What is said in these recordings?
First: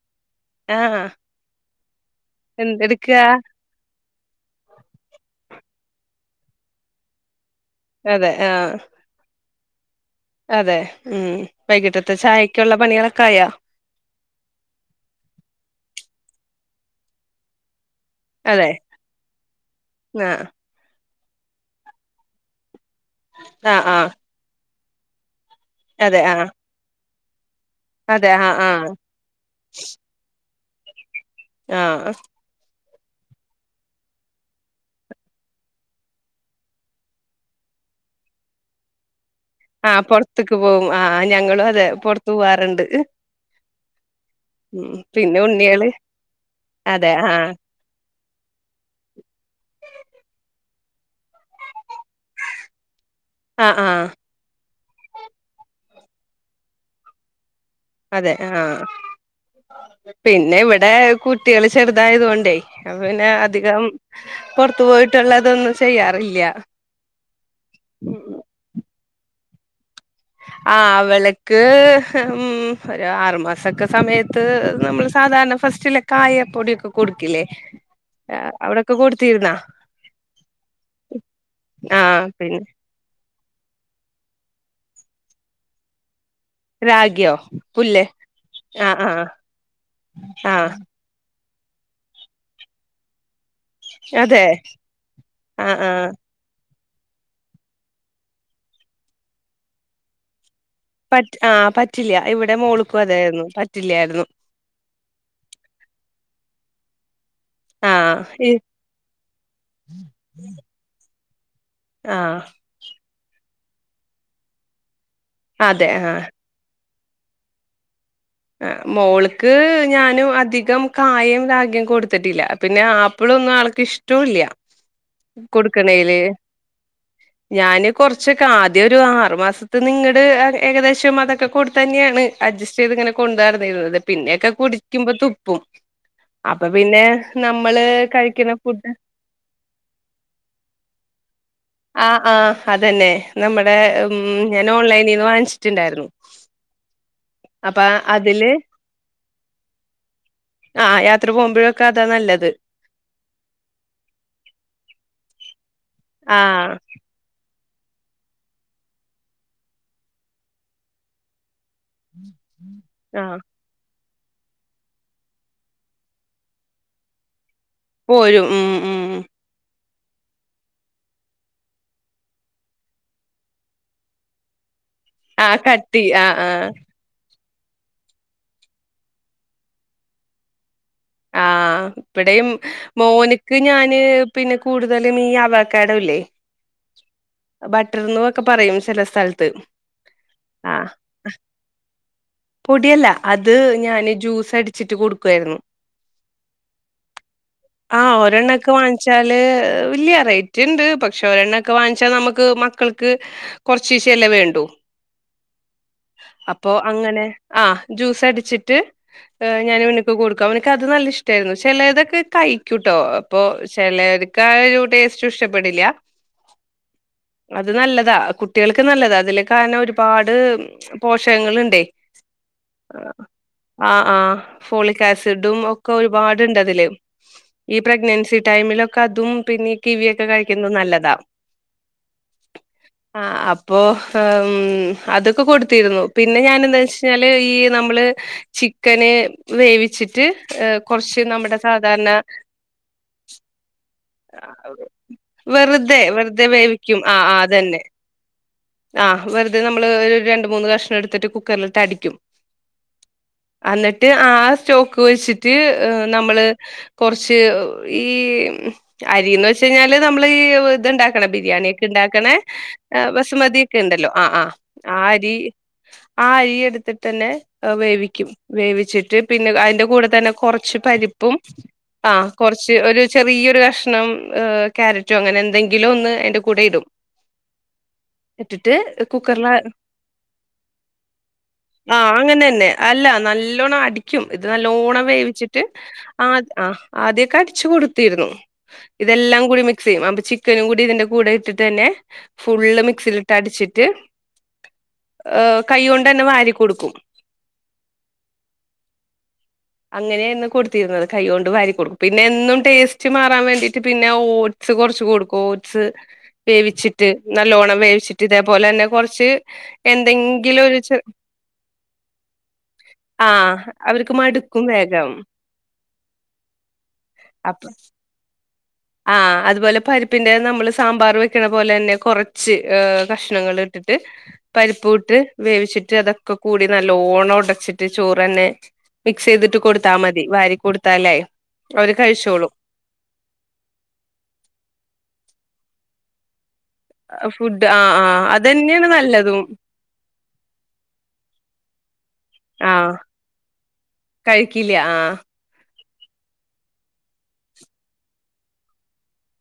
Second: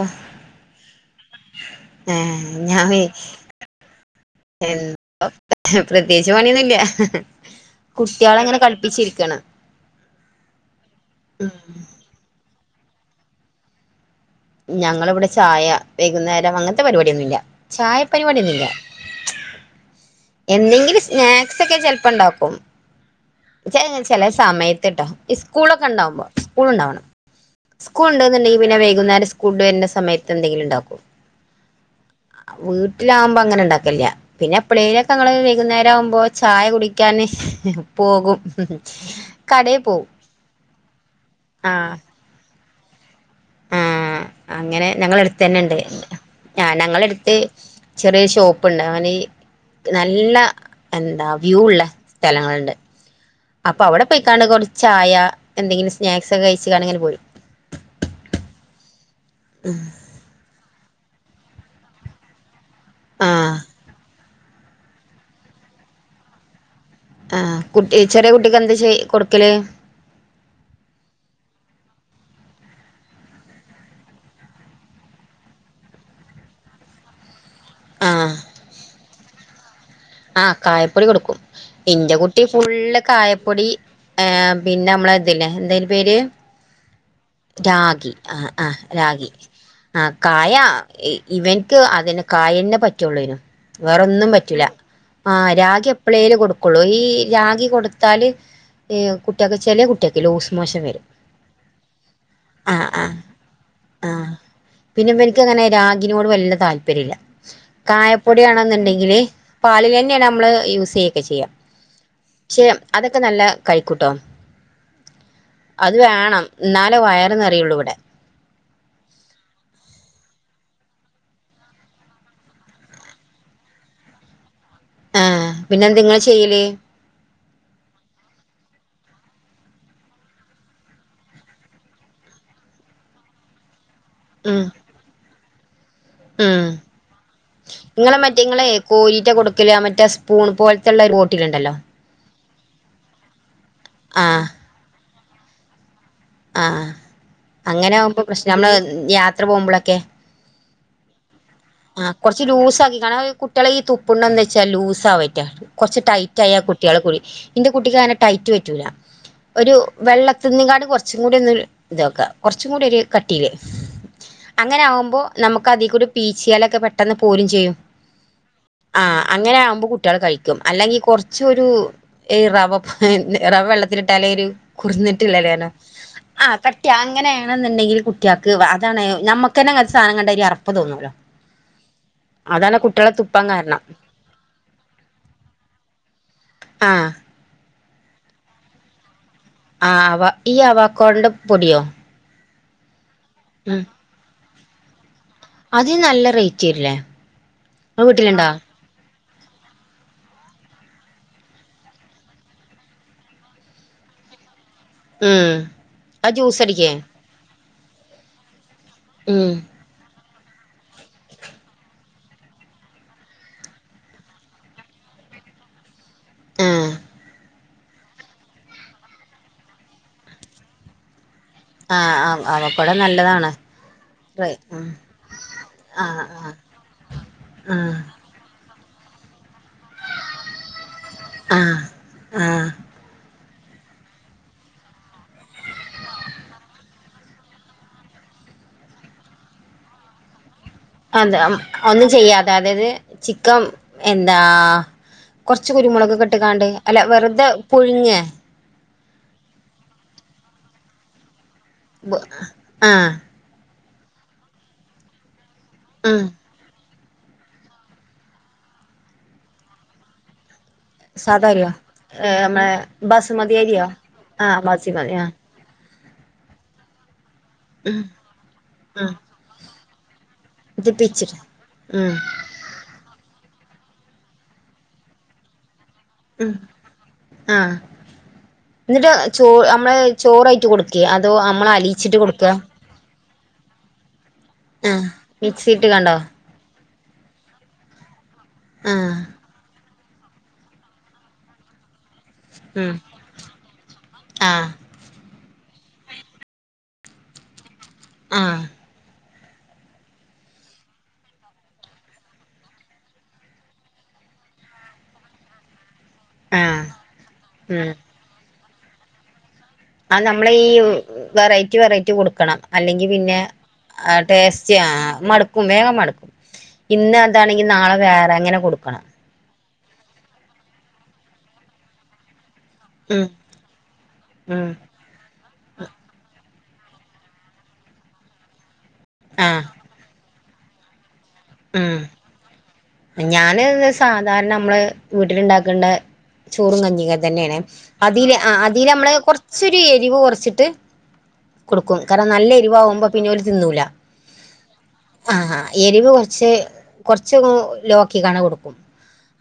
ആഹ് ആഹ് ഏ എന്ത് ഞാന് വേ എടുക്കാ [unintelligible] പ്രത്യേകിച്ച് പണിയൊന്നില്ല അതെ കുട്ട്യേളങ്ങനെ ആഹ് കൾപ്പിച്ചിര്ക്കാണ്. അതെ ഉം വൈകിട്ടത്തെ ചായക്ക് ക്കുള്ള പണികളൊക്കെ ആയാ ഞങ്ങളിവടെ ചായ വൈകുന്നേരം അങ്ങൻത്തെ പരിപാടിയൊന്നുല്ല ചായ പരിപാടിയൊന്നില്ല അതെ ആഹ് എന്തെങ്കിലും സ്നാക്സൊക്കെ ചെൽപ്പണ്ടാക്കും ചെ ആഹ് ആഹ് ചെലെ സമയ ത്ട്ടോ സ്കൂളൊക്കെ അതെ ണ്ടാവുമ്പോ ആഹ് സ്കൂള്ണ്ടാവണം സ്കൂൾ അതെ ആഹ് ണ്ട്ന്ന്ണ്ടെങ്കി പിന്നെ ആഹ് വൈകുന്നേരം സ്കൂൾ ട്ട് വര്ണ സമയത്ത് എന്തെങ്കി ആഹ് അ വീട്ടിലാവുമ്പൊ അങ്ങനെ ഇണ്ടാക്കലില്ല്യ പിന്നെ എപ്പളേങ്കിലൊക്കെ ങ്ങള് വൈകുന്നേരാവുമ്പൊ ചായ കുടിക്ക്യാന് പോകും കടേ ആ പോവും പൊറത്ത്ക്ക് പോവും ആ ഞങ്ങളും അതെ ആഹ് പൊറത്ത് പുവ്വാറ്ണ്ട്. ആഹ് അങ്ങനെ ഞങ്ങളെ പിന്നെ അടുത്ത് തന്നെ ഉണ്ട് ഉണ്ണികള് ആ ഞങ്ങളെ അതെ എടുത്ത് ആഹ് ചെറ്യേ ഷോപ്പ്ണ്ട് [unintelligible] നല്ല എന്താ വ്യൂ ഉള്ള സ്ഥലങ്ങള്ണ്ട്. ആഹ് അപ്പൊ ആഹ് അവിടെ പോയിക്കാണ്ട് കൊറ ചായ, എന്തെങ്കിലും സ്നാക്സ് ഒക്കെ കഴിച്ച്ങ്ങാണ്ട്ങ്ങനെ പോരും. അതെ ആഹ്. പിന്നെ ഇവി ഇവിടെ കുട്ടികള് ചെറുതായതുകൊണ്ടേ പിന്നെ ആഹ് അധികം പുറത്തു പോയിട്ടുള്ളതൊന്നും ചെയ്യാറില്ല്യ. ആഹ് കുട്ടി ചെറിയ കുട്ടിക്ക് എന്ത് ചെ കൊടുക്കല് ആ അവള്ക്ക് ഉം ഒരു ആറുമാസൊക്കെ സമയത്ത് നമ്മള് സാധാരണ ഫസ്റ്റിലെ കായ പൊടിയൊക്കെ കൊടുക്കില്ലേ? ആ അവിടെ ഒക്കെ കൊടുത്തിരുന്നാ? ആ കായപ്പൊടി കൊടുക്കും ആ ഇന്റെ കുട്ടി പിന്നെ ഫുള്ള് കായപ്പൊടി ഏ പിന്നെ നമ്മളെ ഇതില്ലേ എന്താ അയിൻ്റെ പേര് രാഗിയോ പുല്ല് രാഗി ആ ആ രാഗി ആ കായ ആ ഇവൻക്ക് അതിന് കായന്നെ പറ്റൊള്ളേനു വേറൊന്നും അതെ പറ്റൂല ആ രാഗി എപ്പളേലും കൊടു കൊള്ളൂ ഈ രാഗി കൊടുത്താല് ഈ കുട്ടിയെക്ക് ചെല കുട്ടിയെക്ക് ലൂസ് മോഷൻ വരും പറ്റ ആ പറ്റില്ല ഇവിടെ ആ മോൾക്കും ആ അതായിരുന്നു ആ പറ്റില്ലായിരുന്നു പിന്നെ ഇവൻക്ക് അങ്ങനെ രാഗിനോട് വല്ല താല്പര്യ ഇല്ല ആ ഈ കായപ്പൊടിയാണെന്ന്ണ്ടെങ്കില് ഇതന്നെ നമ്മള് യൂസ് ക്കെ ചെയ്യാ ആ [unintelligible] അതൊക്കെ നല്ല കഴിക്കുട്ടോ അതെ അത് ആ വേണം ഇന്നാൽ ല്ല വയറ് നെറയുള്ളൂ ഇവിടെ അ മോൾക്ക് ഞാനു അധികം കായേം റാഗിം കൊട്ത്തിട്ടില്ല പിന്നെ ആപ്പിളൊന്നും ആൾക്ക് ഇഷ്ടൂല്ല ആ പിന്നെന്തെ ങ്ങള് ചെയ്യല് ഞാന് കൊറച്ചൊക്കെ ആദ്യ ഒരു ആറു മാസത്ത്ന്ന്ങ്ങട് ഏകദേശം അതൊക്കെ കൊടുത്തന്നെയാണ് അഡ്ജസ്റ്റ്യ്ത്ങ്ങനെ കൊണ്ടടന്നിട്ന്നത് പിന്നെയൊക്കെ ഉം കുടിക്കുമ്പ തു പ്പും ഉം ങ്ങളെ മറ്റേ കഴിക്കുന്ന ഇങ്ങളെ ഫുഡ് കോരീറ്റ കൊടുക്കല് മറ്റേ സ്പൂൺ പോലത്തുള്ളരു ബോട്ടില്ണ്ടല്ലോ ആഹ് ആഹ് അതന്നെ നമ്മ ടെ ഊം ആഹ് ഞാൻ ഓൺലൈനി വാങ്ച്ചിട്ടുണ്ടാരുന്നു ആഹ് അങ്ങനെയാകുമ്പോ പ്രശ്നം അതില് ഞമ്മള് യാത്ര പോകുമ്പോളൊക്കെ ആ യാത്ര പോകുമ്പോഴൊക്കെ അതാ ആ കൊറച്ച് നല്ലത് ലൂസാക്കി കാരണം കുട്ടിയാള് ഈ തുപ്പുണ്ട് എന്ത വെച്ചാ ലൂസ ആവയ്റ്റ കൊറച്ച് ടൈറ്റ് റ്റായ ആഹ് കുട്ടിയാള് കുടി ന്റെ കുട്ടിക്ക് അങ്ങനെ ടൈറ്റ് പറ്റൂല ഒരു വെള്ളത്തിന്നിങ്ങാട് കൊറച്ചും കൂടി ഒന്ന് ഇതൊക്ക കൊറച്ചും കൂടി ഒരു ആഹ് കട്ടിയില് അങ്ങനെ ആകുമ്പോ നമക്ക് അതികൂടി പീ ച്ചിയാലൊക്കെ പെട്ടെന്ന് പോരും ചെയ്യും പോരും ഉം ആ ഉം അങ്ങനെ ആകുമ്പോ കു കുട്ടിയാള് കഴിക്കും അല്ലെങ്കിൽ കുറച്ചൊരു റവ റവ വെള്ളത്തിലിട്ടല്ലെ ഒരു ആഹ് കട്ടി ആഹ് ആ ആഹ് കട്ടിയ അങ്ങനെ അങ്ങനെന്നുണ്ടെങ്കിൽ കുട്ടിയാക്ക് അതാണ് നമ്മക്ക്ന്നെ അങ്ങനത്തെ സാധനം കണ്ട യ്ഞ്ഞാ അറപ്പ് തോന്നോലോ ആ ഇവടെയും തുപ്പാൻ മോന്ക്ക് കാരണം ഞാന് പിന്നെ കൂടുതലും ഈ അവാക്കാടോല്ലേ ആ ബട്ടർന്നൊക്കെ പറയും ചെല സ്ഥലത്ത് ആ അവ ഈ ആഹ് അവക്കാടോന്റെ പൊടിയോ പൊടിയല്ല അത് ഉം ഞാന് ജ്യൂസ് അടി ചിട്ട് കൊടു ക്കുവായിരുന്നു അതിന് നല്ല റേറ്റ് വരില്ലേ ങ്ങളെ വീട്ടില് ണ്ടാ വച്ചാല് വല്യ റേറ്റ് ഉണ്ട് പക്ഷെ ഒരെണ്ണ ഒക്കെ വാങ്ങിച്ചാൽ നമുക്ക് മക്കൾക്ക് കൊറച്ചീശല്ല വേണ്ടു ഉം ആ അപ്പൊ ജൂസടിക അങ്ങനെ ആഹ് ജ്യൂസ് അടിച്ചിട്ട് ഞാൻ ഇവനിക്ക് കൊടുക്കാംഅവനിക് നല്ല ഇഷ്ടരുന്നു ചിലതൊക്കെ കഴിക്കൂട്ടോ അപ്പ ചിലർക്ക് ആ ഒരു ടേസ്റ്റ് ഇഷ്ടപ്പെടില്ല ആഹ അത് നല്ലതാ കുട്ടികൾക്ക് നല്ലതാ അതില കാരണം ഒരുപാട് പോഷ പോഷകങ്ങളുണ്ടെ ആഹ് അവക്കോട നല്ലതാണ് ആ ആ ഫോലിക്കസി തും ഒക്കെ ആഹ് ആഹ് ഒരുപാടുണ്ടതില് ഈ ആഹ് പ്രെഗ്നൻസി ടൈമിൽ [unintelligible] അതും പിന്നെ കിവിയൊക്കെ കഴിക്കുന്നത് നല്ലതാ ആഹ് ആഹ് ആ അപ്പോൊ അതൊക്കെ കൊടുത്തിരുന്നു പിന്നെ ഞാൻ എന്താ വെച്ചഴിഞ്ഞാല് ഈ നമ്മള് ചിക്കന് വേവിച്ചിട്ട് റ്റ് അതെ ഒന്നും ചെയ്യാതെ അതാത് ചിക്കൻ എന്താ ആ കൊറച്ച് വെറുതെ കുരുമുളക് വെറുതെ കെട്ടുകാണ്ട് വേവിക്കും അല്ല വെറുതെ പുഴുങ്ങേ ആ വെറുത നമ്മള് ഒരു രണ്ട്മൂന്ന് കഷ്ണം എടുത്തിട്ട് കു ആ അന്നിട്ട് ആ സ്റ്റോക്ക് കോഴിച് [unintelligible] ഉം നമ്മള് കൊറച്ച് ഈ അരീന്ന് വെച്ച കഴിഞ്ഞാല് നമ്മള് ഈ ഇത്ണ്ടാക്കണ സാധാ ബിരിയാണി അരിയോ ഒക്കെ ഇണ്ടാക്കണേ ഏഹ് നമ്മളെ ബസുമതി ബസുമതിക്കെ അരിയോ ഉണ്ടല്ലോ ആ ആഹ് ആ ബസുമതി ആഹ് അരി ആ അയി എടുത്തിട്ട്ന്നെ ഉം വേവിക്കും ഉം വേവിച്ചിട്ട് പിന്നെഅയിന്റെ കു കൂടെത്തന്നെ കൊറച്ച് ഇത് പരിപ്പും പിച്ചിട്ട് ആ ഉം കൊറച്ച് ഒര് ചെറിയൊരു ക ഷ്ണം കാരറ്റും അങ്ങനെ എന്തെ അ ആ ഇട്ടിട്ട് ന്നിട്ട് ചോ കുക്കറില് അമ്മളെ ചോറായിട്ട് കൊട്ക്കെ അതോ അമ്മളെ അലിയിച്ചിട്ട് കൊട്ക്ക ല്ലോണം അടിക്കും ഇത് നല്ലോണം വേവിച്ചിട്ട് മിക്സിയിട്ട് കാണ്ടോ ആ ആ ആദ്യൊക്കെ അടിച്ച് കൊട്ത്തീര്ന്നു ആഹ് ഇതെല്ലാം കൂടി മി മിക്സെയ്യും അപ്പൊ ചിക്കനും കൂടി ഇതിന്റെ കൂടെ ഇട്ടിട്ട് തന്നെ ഫുള്ള് ഉം മിക്സീല്ട്ട് അടിച്ചിട്ട് ആഹ് ഏ കൈകൊണ്ടന്നെ വാരി കൊട്ക്കും ആ അങ്ങനേര്ന്നു കൊട്ത്തിര്ന്നത് കൈകൊണ്ട് വാരി കൊട്ക്കും പിന്നെ എന്നും ടേസ്റ്റ് മാറാൻ വേണ്ടീട്ട് പിന്നെ ഓട്സ് കൊർച്ച് കൊട്ക്കും ഓട്സ് ആഹ് വേവിച്ചിട്ട് നല്ലോണം വേവിച്ചിട്ട് ഇതേ തേ പാേലെന്നെ കൊർച്ച് ആ നമ്മള് ഈ വെറൈറ്റി വെറൈറ്റി കൊട്ക്കണം അല്ലെങ്കി പിന്നെ ആഹ് അവർക്ക് ആ മടുക്കും ടേസ്റ്റ് ആ വേഗം. മടുക്കും വേഗം മടുക്കും ഇന്ന് അതാണെങ്കി നാളെ വേറെ എങ്ങന കൊടു ആ അതുപോലെ പരിപ്പിന്റെ നമ്മള് സാമ്പാർ വെക്കണ പോലന്നെ കുറ ച്ച് ഏഹ് ഉം കഷ്ണങ്ങളിട്ടിട്ട് ഉം പരിപ്പു ഇട്ട് വേവിച്ചിട്ട് അതൊക്കെ കൂടി നല്ലോണം ഒടച്ചിട്ട് ചോറന്നെ മിക്സ് ചെയ്തിട്ട് ആഹ് കൊടുത്താ മതി വാരി കൊടുത്താലേ അവര് ഉം കഴിച്ചോളും ഞാന് ത് സാധാരണ നമ്മള് വീട്ടില ഇണ്ടാക്കേണ്ട ചോറും കഞ്ഞിക്ക തന്നെയാണെ ഫുഡ് ആഹ് ആഹ് അതില് ആ അതന്നെയാണ് അതില് നമ്മള് നല്ലതും കൊറച്ചൊരു എരിവ് കെറച്ചിട്ട് കൊടുക്കും കാരണം നല്ല ആഹ് എരിവകുമ്പോ പിന്നെ അവര് തിന്നൂല കഴിക്കില്ല ആഹ് ആഹ എരിവ് കെ ക്ഷെ കെറച്ച് ലോക്കി കണ കൊടുക്കും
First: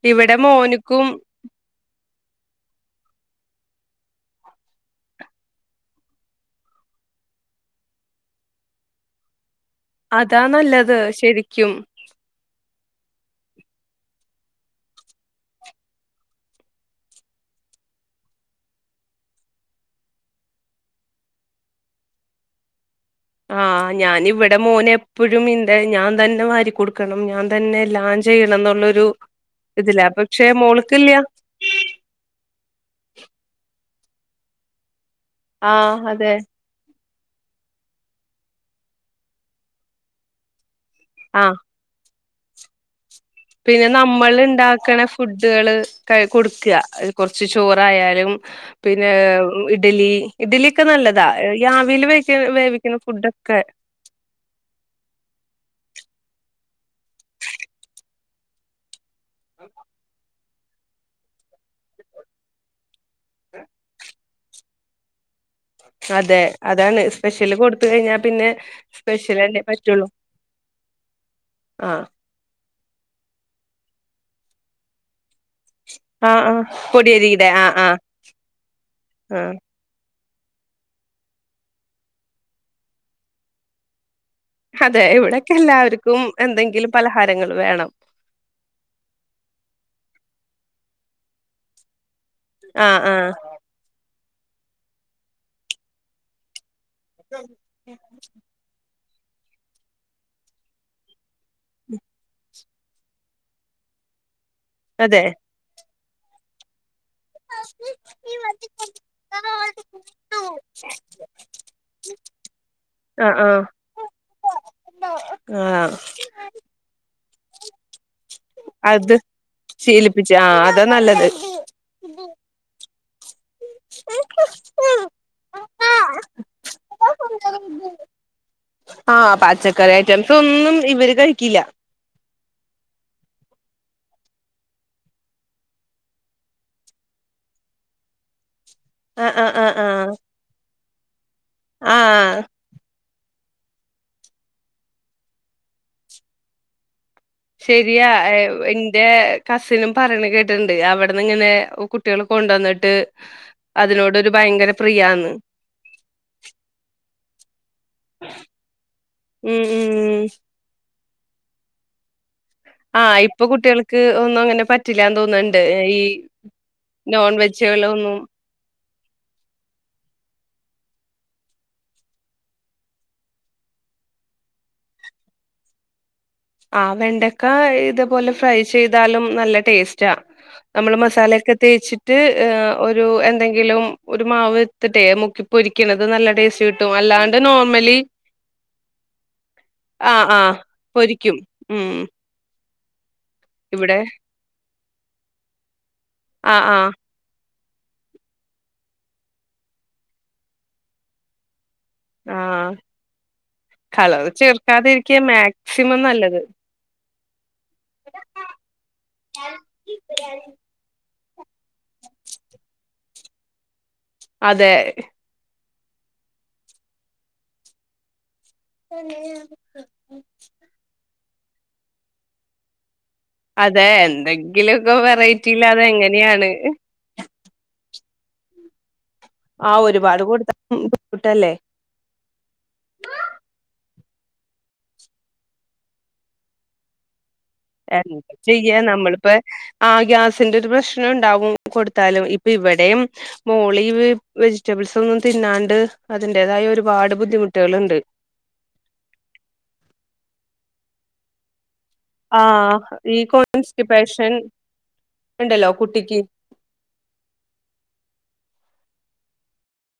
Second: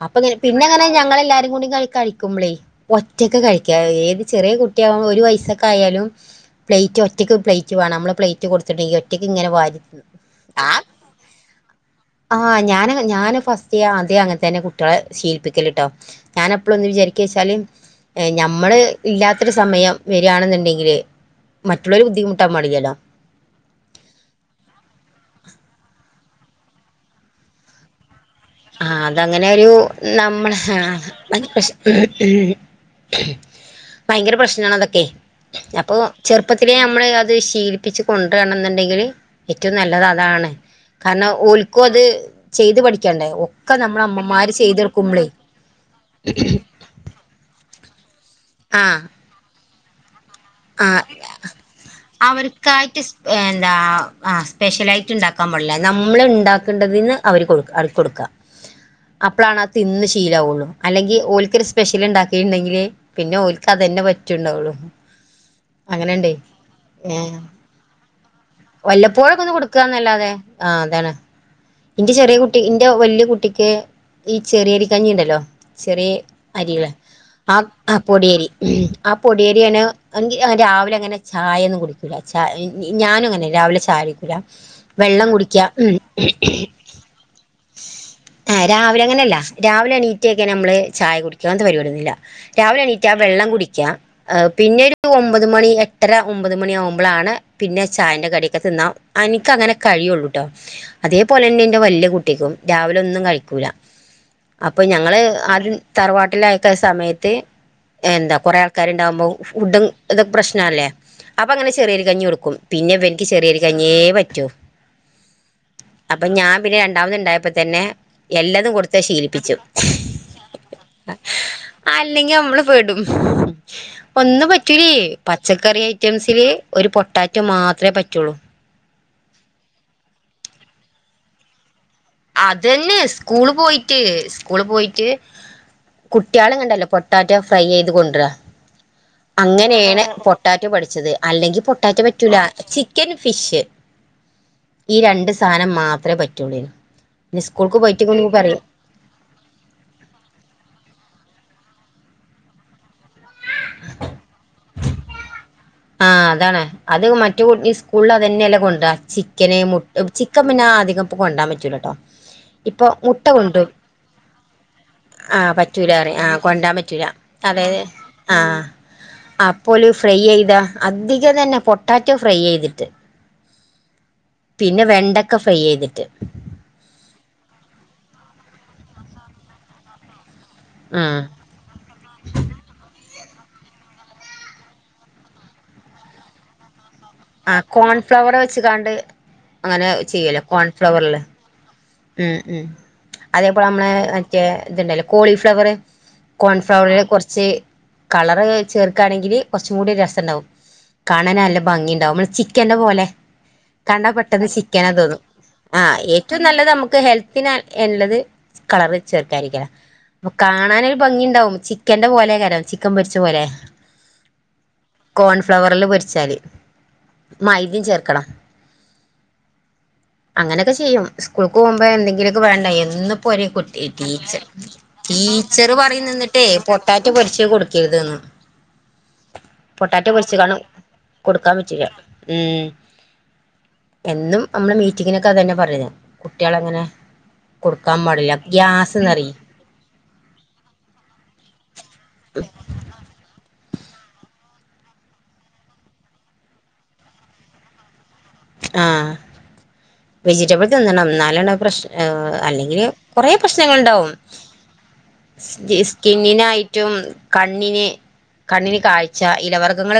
അപ്പൊ ഇവിടെ പിന്നെ അങ്ങനെ മോന്ക്കും ഞങ്ങ എല്ലാരും കൂടി ക കഴി ക് പ്ലേ ഒറ്റക്ക് കഴിക്കുക ഏത് ചെറിയ കുട്ടിയാക്മ്പ ഒരു വയസക്കെ ആയാലും പ്ലേറ്റ് ഒറ്റക്ക് പ്ലേറ്റ് വേണം നമ്മൾ പ്ലേറ്റ് കൊടുത്തിട്ടുണ്ടെങ്കി ഒറ്റയ്ക്ക് ഇങ്ങനെ വാരി അതാ നല്ലത് ശരിക്കും ആഹ ഞാൻ ഞാന് ഫസ്റ്റ് ആദ്യം അങ്ങനെ തന്നെ കുട്ടികളെ ശീപ്പിക്കല് ട്ടോ ഞാൻ എപ്പളന്ന് വിചാരിക്കവെച്ചാല് നമ്മള് ഇല്ലാത്തൊരു സമയം വരുകയാണെന്നുണ്ടെങ്കില് മറ്റുള്ളവര് ബുദ്ധിമുട്ടാൻ പാടില്ലല്ലോ ആഹ് ഞാന് ഇവിടെ മോന് എപ്പോഴും ഇന്ത ഞാൻ തന്നെ വാരി കൊടുക്കണം ഞാൻ തന്നെ എല്ലാ ആ അതങ്ങനെ ഒരു പക്ഷെ നമ്മള് ആഹ മോൾക്കില്ല ന്നാലും പക്ഷെ [inaudible] ഭയങ്കര പ്രശ്നണ്. അതൊക്കെ അപ്പൊ ആഹ് അതെ ചെറുപ്പത്തിലേ നമ്മള് അത് ശീലിപ്പിച്ചച്ച് കൊണ്ട് വരണം എന്നുണ്ടെങ്കില് ഏറ്റവും നല്ലത് അതാണ് കാരണം ആ ഓൽക്ക് അത് ചെയ്ത് പഠിക്കാണ്ടായോ പിന്നെ നമ്മൾ ഇണ്ടാക്കണ ഫുഡുകള് ക കൊടുക്കുക കെറച്ച് ചോ എതായാലും പിന്നെ ഇഡലി ഇഡലിയൊക്കെ ആ നല്ലതാ ഈ ആവിയിൽ വേവി വേവിക്കുന്ന അവർക്കായിട്ട് ഇഷ് ഫുഡൊക്കെ എന്താ ആ സ്പെഷ്യലായിട്ട് ഉണ്ടാക്കാൻ പടില്ലേ നമ്മള് ഉണ്ടാക്കേണ്ടതിന്ന് അവര് കൊടുക്ക അവള്ക്ക് കൊടുക്കാ അപ്പളാണ് ആ തിന്ന് ശീലാവുള്ളു അല്ലെങ്കി ഓൽക്ക് ഒരു സ്പെഷ്യൽ ഉണ്ടാക്കിണ്ടെങ്കില് പിന്നെ ഓൾക്ക് അതന്നെ പ റ്റുണ്ടാവളും അതെ അതാണ് ഏഹ് സ്പെഷ്യല് കൊടുത്ത കഴിഞ്ഞാ പിന്നെ സ്പെഷ്യൽ വല്ലപ്പോഴൊക്കെ ഒന്ന് തന്നെ പറ്റുള്ളൂ കൊടുക്കുകന്നല്ലാതെ ആ അതാണ് ആഹ് ഇന്റെ ചെറിയ കുട്ടി ഇന്റെ വല്യ കുട്ടി ക്കെ ഈ ചെറിയരി കഞ്ഞി ഇണ്ടല്ലോ ചെറിയ ആഹ് ആഹ് അരികളെ പൊടിയരിയുടെ ആഹ് ആ ആഹ് പൊടിയരി ആ ആഹ് പൊടിയേരിയാണ് അങ്കി രാവിലെ അങ്ങനെ ചായയൊന്നും കുടിക്കൂല്ലാ ച ഞാനും അങ്ങനെയാ രാവിലെ ചായ കുടി ല്ലാ അതെ വെള്ളം ഇവിടെക്കെ കുടിക്ക എല്ലാവർക്കും [inaudible] എന്തെങ്കിലും പലഹാരങ്ങൾ വേണം ആ രാവിലെ അങ്ങനെയല്ല രാവിലെ എണീറ്റ ഇങ്ങനെ നമ്മള് ചായ കുടിക്കാ അങ്ങനത്തെ പരിപാടിയൊന്നുവില്ല രാവിലെ ആഹ് എണീറ്റാ ആഹ് വെള്ളം കുടിക്കാ ഹ് പിന്നെ ഒരു ഒമ്പത് മണി എട്ടര ഒമ്പത് മണിയാവു മ്പളാണ് പിന്ന ചായൻ്റെ കടിയൊക്കെ തിന്നാം എനിക്കങ്ങനെ കഴിയുള്ളൂട്ടോ അതേ പോലന്നെൻ്റെ വല്യ കുട്ടിക്കും. രാവിലെ ഒന്നും കഴിക്കൂല അപ്പൊ ഞങ്ങള് അതെ ആരും തറവാട്ടിൽ അയ്ക്കാസമയ റ്റ് എന്താ കൊറേ ആൾക്കാരുണ്ടാകുമ്പോ ഫുഡും ഇതൊ പ്രശ്നല്ലേ അപ്പൊ അങ്ങനെ ചെറിയരി കഞ്ഞി കൊട് കും പിന്നെ ഇവൻക്ക് ആഹ് ആഹ് ചെറിയരികഞ്ഞിയേ പറ്റു ആഹ് അപ്പൊ ഞാൻ പിന്നെ രണ്ടാമത് ഇണ്ടായ പ്പം തന്നെ എല്ലതും കൊട്ത്ത അത് ശീലിപ്പിച്ചു ശീലിപ്പിച്ച് ആഹ് അതാ നല്ലത് അൽ ല്ലെങ്കി നമ്മള് പെടും ഒന്നും പറ്റൂലേ പച്ചക്കറി ഐറ്റംസില് ഒരു പൊട്ടാറ്റോ മാത്രേ പറ്റുള്ളൂ ആഹ് പച്ചക്കറി ഐറ്റംസ് ഒന്നും ഇവര് കഴിക്കില്ല അതന്നെ സ്കൂള് പോയിട്ട് സ്കൂള് പോയിട്ട് കുട്ട്യള് ങ്ങണ്ടല്ലോ പൊട്ടാറ്റൊ ഫ്രൈ ചെയ്ത് കൊണ്ടരാ ആഹ് ആഹ് ആഹ് അങ്ങനെയാണ് ആഹ് പൊട്ടാറ്റോ പഠി ച്ചത് അല്ലെങ്കിൽ പൊട്ടാറ്റൊ പറ്റൂല ആഹ് ചിക്കന് ഫിഷ് ഈ രണ്ട് സാധനം മാത്രേ പറ്റൊള്ളേനി ശരിയാ ഇന്റെ കസിനും പറയ്ണെ കേട്ടിണ്ട് അവ ട്ന്ന് ഇങ്ങനെ കുട്ടികൾ കൊണ്ട് വന്നിട്ട് അതിനോടൊരു ഭയങ്കര പ്രിയാന്ന് ആ അതാണ് അത് മറ്റു സ്കൂളിൽ അത് തന്നെയല്ലെ കൊണ്ട ചിക്കന് ഉം മു ഉം ചിക്കൻ പിന്നെ അധികം ഇപ്പൊ കൊണ്ടോവാൻ പറ്റൂലട്ടോ ഇപ്പൊ ആഹ് മുട്ട ഇപ്പൊ കൊണ്ടും കുട്ടികൾക്ക് ഒന്നും അങ്ങനെ പറ്റില്ലാന്ന് ആ തോന്നുന്നുണ്ട് ഏ, പറ്റൂല ഈ റ ആ കൊണ്ടാൻ പറ്റൂലാ നോൺ അതായത് വെജുകളൊന്നും ആ അപ്പോ ഒരു ഫ്രൈ ചെയ്താ അധികം തന്നെ പൊട്ടാറ്റോ ഫ്രൈ ചെയ്തിട്ട് പിന്നെ വെണ്ടക്ക ഫ്രൈയയ്തിട്ട് ആ വെണ്ടക്ക ഇത പോലെ ഫ്രൈ ചെയ്താലും നല്ല ടേസ്റ്റാ നമ്മള് ഉം മസാല ഒക്കെ തേച്ചിട്ട് ഏ ഒരു എ എന്തങ്കിലും ഒരു മാവ് ഇട്ത്തിട്ടേ മുക്കി പൊരിക്കണത് നല്ല ടേസ്റ്റ് കി ആ കോൺഫ്ലവർ വച്ച്കാണ്ട് അങ്ങനെ ആഹ് ചെയ്യലോ ആഹ് കോൺഫ്ലവറില് പൊരിക്കും ഉം ഉം അതേ പോല അമ്മളെ ഇവിടെ മറ്റേ ഇത്ണ്ടല്ലോ കോളിഫ്ലവറ് ആഹ് ആഹ് കോൺഫ്ലവറില് കൊറച്ച് കളറ് ചേർക്കാണെങ്കില് കുറച്ചും കൂടി രസണ്ടാവും കാണാന് നല്ല ഭംഗിണ്ടാവും മ്മളെ ആഹ് ചിക്കന്റെ പോലെ കണ്ടാ കളർ പെട്ടെന്ന് ചിക്കന ചേർക്കാതിരിക്കാ തോന്നും ആ മാക്സിമം ഏറ്റും നല്ലത് അമ്മ ഹെൽത്തിന എല്ലത് കളറ് ചേർക്കായിരിക്കല ഇപ്പൊ കാണനൊരു ഭംഗി ഇണ്ടാവും ചിക്കന്റെ പോലെക്കാരം ചി ക്കൻ പൊരിച്ച പോലെ അതെ ർല് പൊരിച്ചാതി മൈദേം ചേർക്കണം [inaudible] ഇസ്‌കൂൾ ക്ക് പോവുമ്പോ എന്തെങ്കിലൊക്കെ വേണ്ടേ എന്നും ഇപ്പ ഒരേ കുട്ടി അതെ ടീച്ച എന്തെങ്കിലുമൊക്കെ വെറൈറ്റിയിൽ ടീച്ചറ് പറയന്ന ന്നിട്ടേ അതെങ്ങനെയാണ്. പൊട്ടാറ്റോ പൊരിച്ച് കൊടുക്കരുന്ന് ആഹ് പൊട്ടാറ്റോ ഒരുപാട് കൊടുത്താ പൊരിച്ച്‌കാണം കിട്ടല്ലേ. കൊടുക്കാൻ പറ്റൂല ഉം എന്നും അമ്മള മീറ്റിങ്ങിനൊക്കെ അതന്നെ പറയ കുട്ട്യേളങ്ങനെ കൊടുക്കാൻ പാടില്ല ഗ്യാസ്ന്നറയും ആ ഗ്യാസിന്റെ ഒരു പ്രശ്ന ഉണ് ണ്ടാവും [inaudible] കൊടുത്താലും ഇപ്പൊ ഇവിടേം മോളീവ് വെജിറ്റബിൾസ് ഒന്നും തിന്നാണ്ട് അതിന്റേതായ ഒരുപാട് ബുദ്ധിമുട്ടുകളുണ്ട് ആ വെജിറ്റബിൾ തിന്നണം എന്നാലാണ് പ്രശ് ആങ്‌വ് ആഹ് അല്ലെങ്കിലും ഈ കൊറെ പ്രശ്നങ്ങളിണ്ടാവും കോൺസ്റ്റിപ്പേഷൻ ഉണ്ടല്ലോ സ്കി കുട്ടിക്ക് സ്കിന്നിനായിട്ടും കണ്ണിന് കണ്ണിന് കാഴ്ച ഇലവർഗ്ഗങ്ങള്